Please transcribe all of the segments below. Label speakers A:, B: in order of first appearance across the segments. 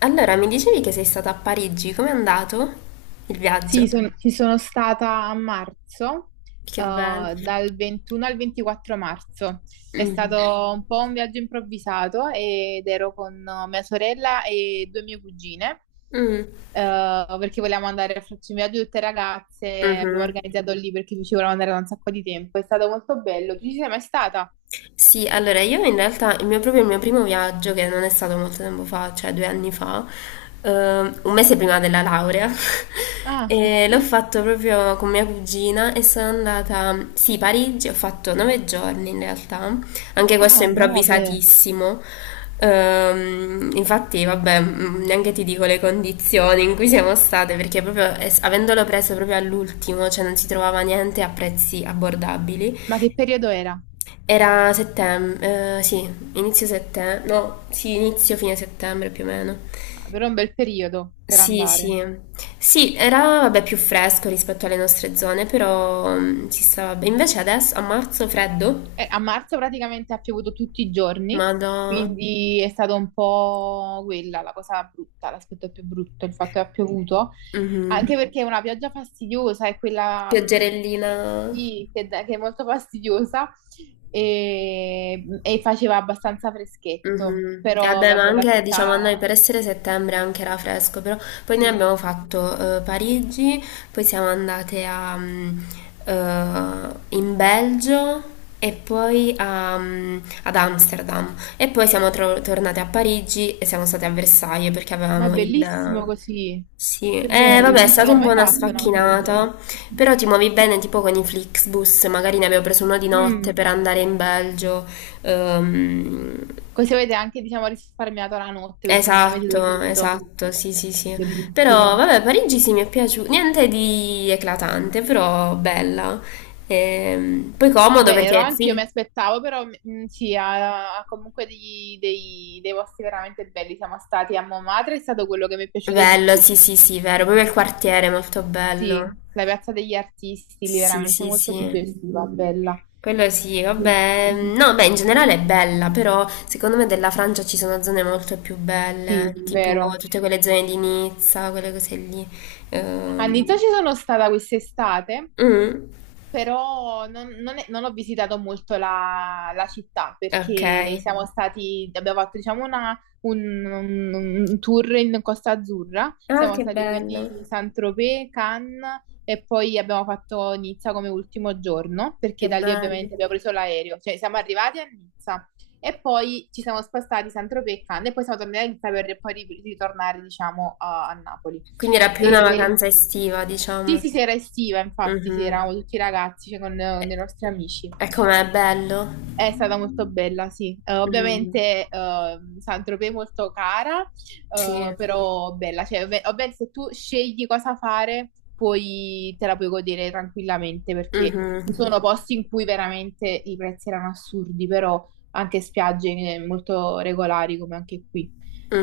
A: Allora, mi dicevi che sei stata a Parigi, com'è andato il viaggio?
B: Sì, ci sono stata a marzo,
A: Che
B: eh,
A: bello.
B: dal 21 al 24 marzo. È
A: Mm.
B: stato un po' un viaggio improvvisato ed ero con mia sorella e due mie cugine,
A: Mm.
B: perché volevamo andare a farci un viaggio tutte ragazze, abbiamo
A: Mhm.
B: organizzato lì perché ci volevamo andare da un sacco di tempo. È stato molto bello. Tu ci sei mai stata?
A: Sì, allora io in realtà il mio, proprio il mio primo viaggio, che non è stato molto tempo fa, cioè 2 anni fa, eh, un mese prima della laurea,
B: Ah,
A: e l'ho fatto proprio con mia cugina e sono andata, sì, a Parigi, ho fatto 9 giorni in realtà, anche questo è
B: ah, no, beh.
A: improvvisatissimo. Infatti, vabbè, neanche ti dico le condizioni in cui siamo state, perché proprio avendolo preso proprio all'ultimo, cioè non si trovava niente a prezzi abbordabili.
B: Ma che periodo era?
A: Era settembre, sì, inizio settembre, no, sì, inizio fine settembre più o meno.
B: Ah, però è un bel periodo per
A: Sì,
B: andare.
A: sì. Sì, era vabbè più fresco rispetto alle nostre zone, però si stava bene. Invece adesso a marzo freddo,
B: A marzo praticamente ha piovuto tutti i giorni.
A: ma da
B: Mm. Quindi è stata un po' quella la cosa brutta, l'aspetto più brutto, il fatto che ha piovuto, anche perché è una pioggia fastidiosa, è quella
A: pioggerellina.
B: sì, che che è molto fastidiosa e, faceva abbastanza freschetto,
A: Mhm. E
B: però
A: vabbè, ma
B: vabbè la
A: anche diciamo a noi
B: città
A: per essere settembre anche era fresco, però poi noi
B: sì.
A: abbiamo fatto Parigi, poi siamo andate in Belgio e poi ad Amsterdam e poi siamo tornate a Parigi e siamo state a Versailles perché
B: Ma è
A: avevamo
B: bellissimo
A: il...
B: così,
A: Sì,
B: che
A: vabbè, è
B: bello, non
A: stata
B: l'ho
A: un po'
B: mai
A: una
B: fatto una cosa del genere.
A: sfacchinata, però ti muovi bene tipo con i Flixbus, magari ne abbiamo preso uno di notte
B: Mm.
A: per andare in Belgio. Ehm,
B: Così avete anche, diciamo, risparmiato la notte perché non avete
A: Esatto,
B: dormito.
A: esatto, sì, sì, sì. Però,
B: Bellissimo.
A: vabbè, Parigi sì, mi è piaciuta. Niente di eclatante, però bella. Poi comodo
B: Vero,
A: perché...
B: anche io mi
A: Sì.
B: aspettavo, però sì, ha comunque dei, dei posti veramente belli. Siamo stati a Montmartre, è stato quello che mi è piaciuto di
A: Bello,
B: più.
A: sì, sì, sì, vero. Proprio il quartiere è molto
B: Sì,
A: bello.
B: la piazza degli artisti, lì
A: Sì,
B: veramente
A: sì,
B: molto
A: sì.
B: suggestiva, bella.
A: Quello sì, vabbè. No, beh, in generale è bella, però secondo me della Francia ci sono zone molto più
B: Sì,
A: belle, tipo
B: vero.
A: tutte quelle zone di Nizza, quelle cose lì.
B: A
A: Ehm,
B: Nizza ci sono stata quest'estate
A: mm,
B: però non ho visitato molto la, la città
A: ok.
B: perché siamo stati, abbiamo fatto diciamo un tour in Costa Azzurra,
A: Ah,
B: siamo
A: che
B: stati
A: bello.
B: quindi Saint-Tropez, Cannes e poi abbiamo fatto Nizza come ultimo giorno perché
A: Che
B: da lì
A: bello.
B: ovviamente abbiamo preso l'aereo, cioè siamo arrivati a Nizza e poi ci siamo spostati Saint-Tropez e Cannes e poi siamo tornati a Nizza per poi ritornare diciamo a Napoli.
A: Quindi era più una
B: E
A: vacanza estiva,
B: sì,
A: diciamo.
B: sì, sera estiva, infatti, sì,
A: Mhm.
B: eravamo tutti ragazzi, cioè,
A: E,
B: con i nostri amici.
A: e com'è bello?
B: È stata molto bella, sì.
A: Mm,
B: Ovviamente Saint-Tropez è molto cara,
A: sì.
B: però bella. Cioè, ovviamente se tu scegli cosa fare, poi te la puoi godere tranquillamente, perché
A: Mhm,
B: ci sono posti in cui veramente i prezzi erano assurdi, però anche spiagge molto regolari, come anche qui,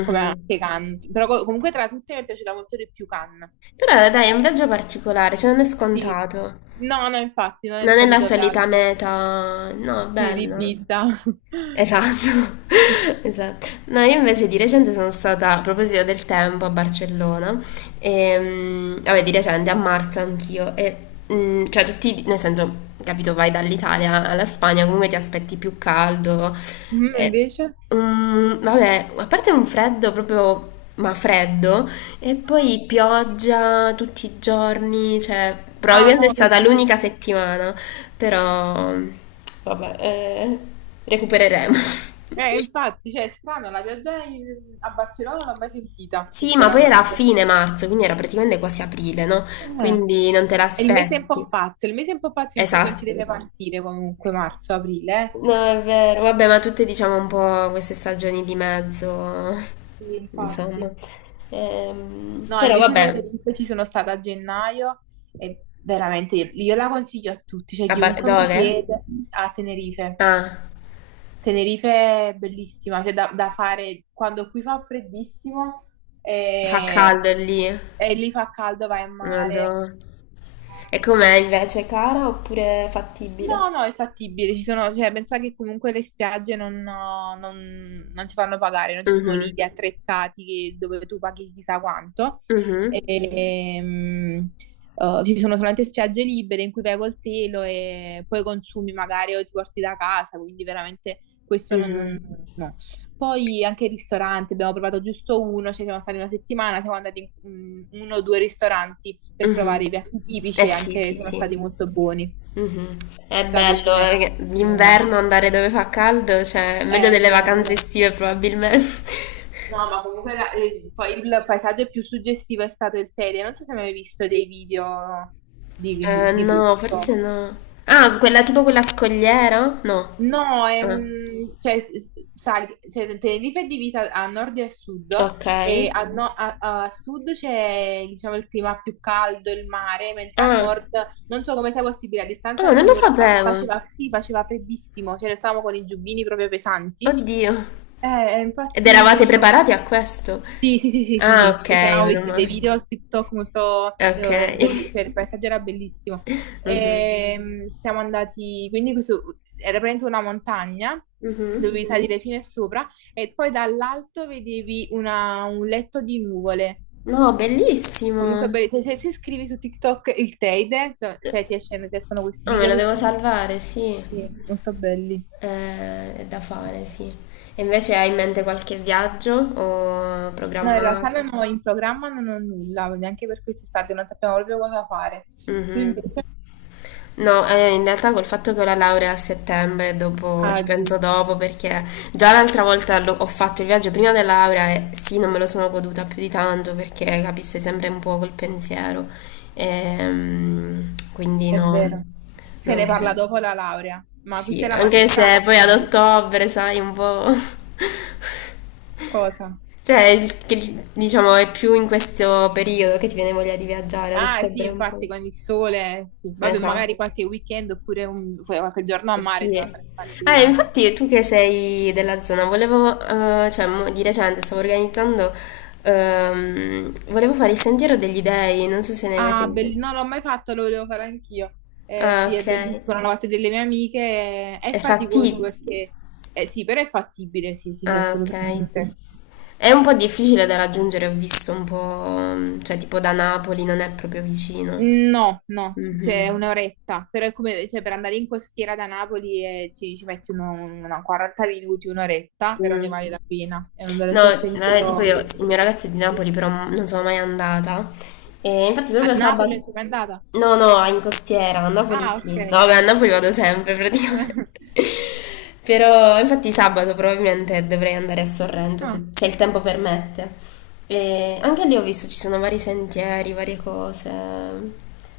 B: come anche Cannes. Però comunque tra tutte mi è piaciuta molto di più Cannes.
A: Però dai, è un viaggio particolare, cioè non è
B: Sì.
A: scontato.
B: No, no, infatti, non è il
A: Non è la
B: solito
A: solita
B: viaggio.
A: meta. No, è
B: Sì, di
A: bello.
B: Ibiza.
A: Esatto, esatto. No, io invece di recente sono stata, a proposito del tempo, a Barcellona, e, vabbè, di recente, a marzo anch'io, e, cioè tutti, nel senso, capito, vai dall'Italia alla Spagna, comunque ti aspetti più caldo,
B: Mm,
A: e,
B: invece?
A: vabbè, a parte un freddo proprio, ma freddo, e poi pioggia tutti i giorni, cioè
B: Ah,
A: probabilmente è
B: no, che
A: stata l'unica
B: brutto.
A: settimana, però vabbè, recupereremo.
B: Infatti, cioè, è strano, la pioggia a Barcellona non l'ho mai sentita,
A: Sì, ma poi era a
B: sinceramente.
A: fine marzo, quindi era praticamente quasi aprile, no?
B: Eh,
A: Quindi non te
B: È il mese un po'
A: l'aspetti.
B: pazzo, è il mese un po' pazzo in cui non si
A: Esatto.
B: deve partire comunque, marzo, aprile,
A: No, è vero. Vabbè, ma tutte diciamo un po' queste stagioni di mezzo,
B: eh. Sì,
A: insomma.
B: infatti. No,
A: Però
B: invece
A: vabbè,
B: Tenerife ci sono stata a gennaio e veramente io la consiglio a tutti, cioè chiunque mi
A: dove?
B: chiede a Tenerife.
A: Ah,
B: Tenerife è bellissima, cioè da fare quando qui fa freddissimo e,
A: fa caldo lì.
B: lì fa caldo, vai in mare.
A: Madonna. E com'è invece, cara oppure fattibile?
B: No, no, è fattibile, ci sono, cioè, pensa che comunque le spiagge non si fanno pagare, non ci sono
A: Mhm,
B: lidi attrezzati dove tu paghi chissà quanto.
A: mhm,
B: Ehm, ci sono solamente spiagge libere in cui vai col telo e poi consumi magari o ti porti da casa, quindi veramente questo
A: mhm,
B: no, poi anche il ristorante, abbiamo provato giusto uno, ci siamo stati una settimana, siamo andati in uno o due ristoranti per provare
A: mhm.
B: i piatti
A: Eh
B: tipici e
A: sì,
B: anche
A: sì,
B: sono
A: sì.
B: stati molto buoni.
A: Mhm. È
B: La
A: bello,
B: cucina è buona,
A: d'inverno andare dove fa caldo, cioè, è meglio
B: è
A: delle vacanze
B: bello.
A: estive probabilmente.
B: No, ma comunque poi il paesaggio più suggestivo è stato il Teide. Non so se hai mai visto dei video di
A: No, forse
B: questo.
A: no. Ah, quella tipo quella scogliera? No.
B: No, è
A: Ah,
B: un, cioè, sai, cioè, Tenerife è divisa a nord e a sud
A: ok.
B: e a sud c'è, diciamo, il clima più caldo, il mare, mentre a
A: Ah,
B: nord, non so come sia possibile, a distanza
A: ah,
B: di
A: non lo
B: un'ora
A: sapevo.
B: faceva, sì, faceva freddissimo, cioè, ne stavamo con i giubbini proprio pesanti.
A: Oddio. Ed eravate
B: Infatti,
A: preparati a questo?
B: sì, sì, sì, sì, sì,
A: Ah,
B: sì,
A: ok,
B: perché avevo
A: meno
B: visto dei
A: male.
B: video su TikTok molto, io,
A: Okay.
B: cioè il paesaggio era bellissimo.
A: Mh-mh.
B: E, siamo andati, quindi questo, era praticamente una montagna,
A: Mh-mh.
B: dovevi salire fino a sopra e poi dall'alto vedevi un letto di nuvole.
A: No,
B: Comunque,
A: bellissimo.
B: se scrivi su TikTok il Teide, cioè, ti escono questi
A: Oh, me
B: video
A: lo
B: che
A: devo
B: sono
A: salvare, sì.
B: sì, molto belli.
A: È da fare, sì. E invece hai in mente qualche viaggio o
B: No, in realtà
A: programmato?
B: non ho in programma non ho nulla, neanche per quest'estate, non sappiamo proprio cosa fare. Tu
A: Mh-mh.
B: invece?
A: No, in realtà col fatto che ho la laurea a settembre, dopo,
B: Ah,
A: ci penso
B: giusto,
A: dopo perché già l'altra volta ho fatto il viaggio prima della laurea e sì, non me lo sono goduta più di tanto perché capisse sempre un po' col pensiero. Quindi
B: è
A: no,
B: vero. Se
A: non
B: ne parla
A: credo.
B: dopo la laurea, ma
A: Sì,
B: questa è la
A: anche se
B: magistrale,
A: poi ad
B: quindi.
A: ottobre, sai, un po'...
B: Cosa?
A: Cioè, diciamo, è più in questo periodo che ti viene voglia di viaggiare, ad
B: Ah, sì,
A: ottobre un
B: infatti,
A: po'.
B: con il sole, sì. Vabbè,
A: Esatto.
B: magari qualche weekend oppure qualche giorno a
A: Sì,
B: mare te lo andrai a fare sicuramente.
A: infatti tu che sei della zona, volevo, cioè di recente stavo organizzando, volevo fare il Sentiero degli Dei, non so se ne hai mai
B: Ah,
A: sentito.
B: non l'ho mai fatto, lo volevo fare anch'io.
A: Ah,
B: Sì,
A: ok.
B: è bellissimo, l'hanno fatto delle mie amiche, è
A: È
B: faticoso
A: fatti?
B: perché... sì, però è fattibile, sì, sì, sì,
A: Ah, ok.
B: assolutamente.
A: È un po' difficile da raggiungere, ho visto un po', cioè tipo da Napoli non è proprio vicino.
B: No, no, cioè
A: Mhm.
B: un'oretta, però è come cioè, per andare in costiera da Napoli ci metti uno, una 40 minuti, un'oretta, però ne
A: Mm.
B: vale la pena. È un veramente
A: No,
B: un
A: tipo io,
B: pensiero.
A: il mio ragazzo è di Napoli, però non sono mai andata. E infatti
B: A
A: proprio
B: Napoli
A: sabato...
B: è mai andata?
A: No, no, in costiera, a Napoli
B: Ah,
A: sì.
B: ok.
A: No, beh, a Napoli vado sempre praticamente. Però infatti sabato probabilmente dovrei andare a Sorrento,
B: Ah,
A: se, se il tempo permette. E anche lì ho visto ci sono vari sentieri, varie cose.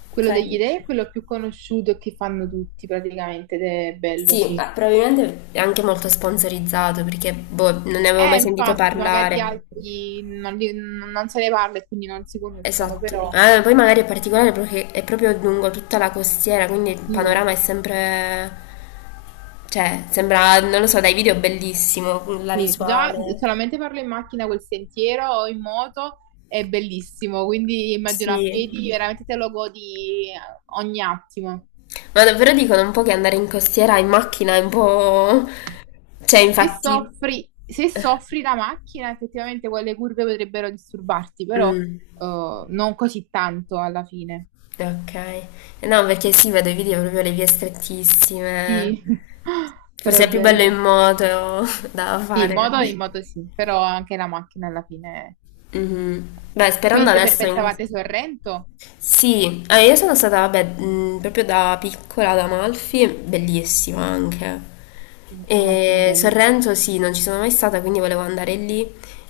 B: quello degli
A: Carino.
B: dei è quello più conosciuto che fanno tutti praticamente, ed è bello,
A: Sì,
B: sì.
A: probabilmente è anche molto sponsorizzato perché boh, non ne avevo mai sentito
B: Infatti, magari gli
A: parlare.
B: altri non, non se ne parla e quindi non si conoscono,
A: Esatto,
B: però
A: Poi magari è particolare perché è proprio lungo tutta la costiera, quindi il
B: sì,
A: panorama è sempre, cioè, sembra, non lo so, dai video è bellissimo, la
B: sì, già
A: visuale,
B: solamente farlo in macchina quel sentiero o in moto è bellissimo, quindi immagino a
A: sì,
B: piedi veramente te lo godi ogni attimo.
A: ma davvero dicono un po' che andare in costiera in macchina è un po', cioè,
B: Se
A: infatti,
B: soffri, se soffri la macchina, effettivamente quelle curve potrebbero disturbarti, però
A: Mm,
B: non così tanto alla fine.
A: ok, no, perché sì, vedo i video proprio le vie strettissime,
B: Sì, però
A: forse
B: è
A: è più bello in
B: bello.
A: moto da
B: Sì,
A: fare.
B: in moto sì, però anche la macchina alla fine.
A: Mhm. Beh, sperando
B: Quindi se
A: adesso in...
B: pensavate Sorrento,
A: Sì, io sono stata, vabbè, proprio da piccola ad Amalfi, bellissima anche.
B: sì, la più
A: E
B: bella.
A: Sorrento sì, non ci sono mai stata, quindi volevo andare lì.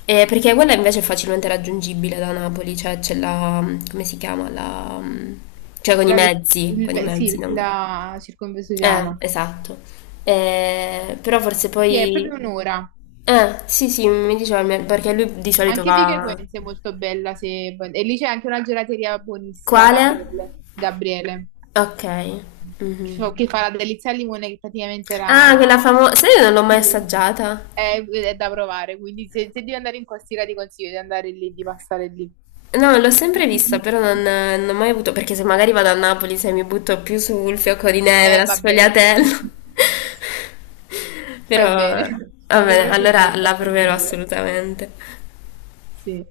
A: Perché quella invece è facilmente raggiungibile da Napoli, cioè c'è come si chiama? Cioè con i
B: La, ve-
A: mezzi,
B: il sì,
A: non...
B: la circumvesuviana.
A: Esatto. Però forse
B: Sì, è proprio
A: poi...
B: un'ora.
A: Sì, sì, mi diceva, perché lui di solito
B: Anche Vico
A: va...
B: Equense è molto bella. Se... e lì c'è anche una gelateria buonissima,
A: Quale?
B: Gabriele. Gabriele.
A: Ok. Mhm.
B: Che fa la delizia al limone che praticamente
A: Ah,
B: era...
A: quella famosa. Sai, io non l'ho
B: Sì.
A: mai assaggiata.
B: È da provare, quindi se, se devi andare in Costiera ti consiglio di andare lì, di passare lì.
A: No, l'ho sempre vista, però non ho mai avuto. Perché se magari vado a Napoli, se mi butto più sul fiocco di neve, la
B: Vabbè, sì.
A: sfogliatella. Però,
B: Fai bene. È
A: va
B: il mio
A: bene,
B: preferito
A: allora
B: il
A: la
B: tappo di
A: proverò
B: neve.
A: assolutamente.
B: Sì.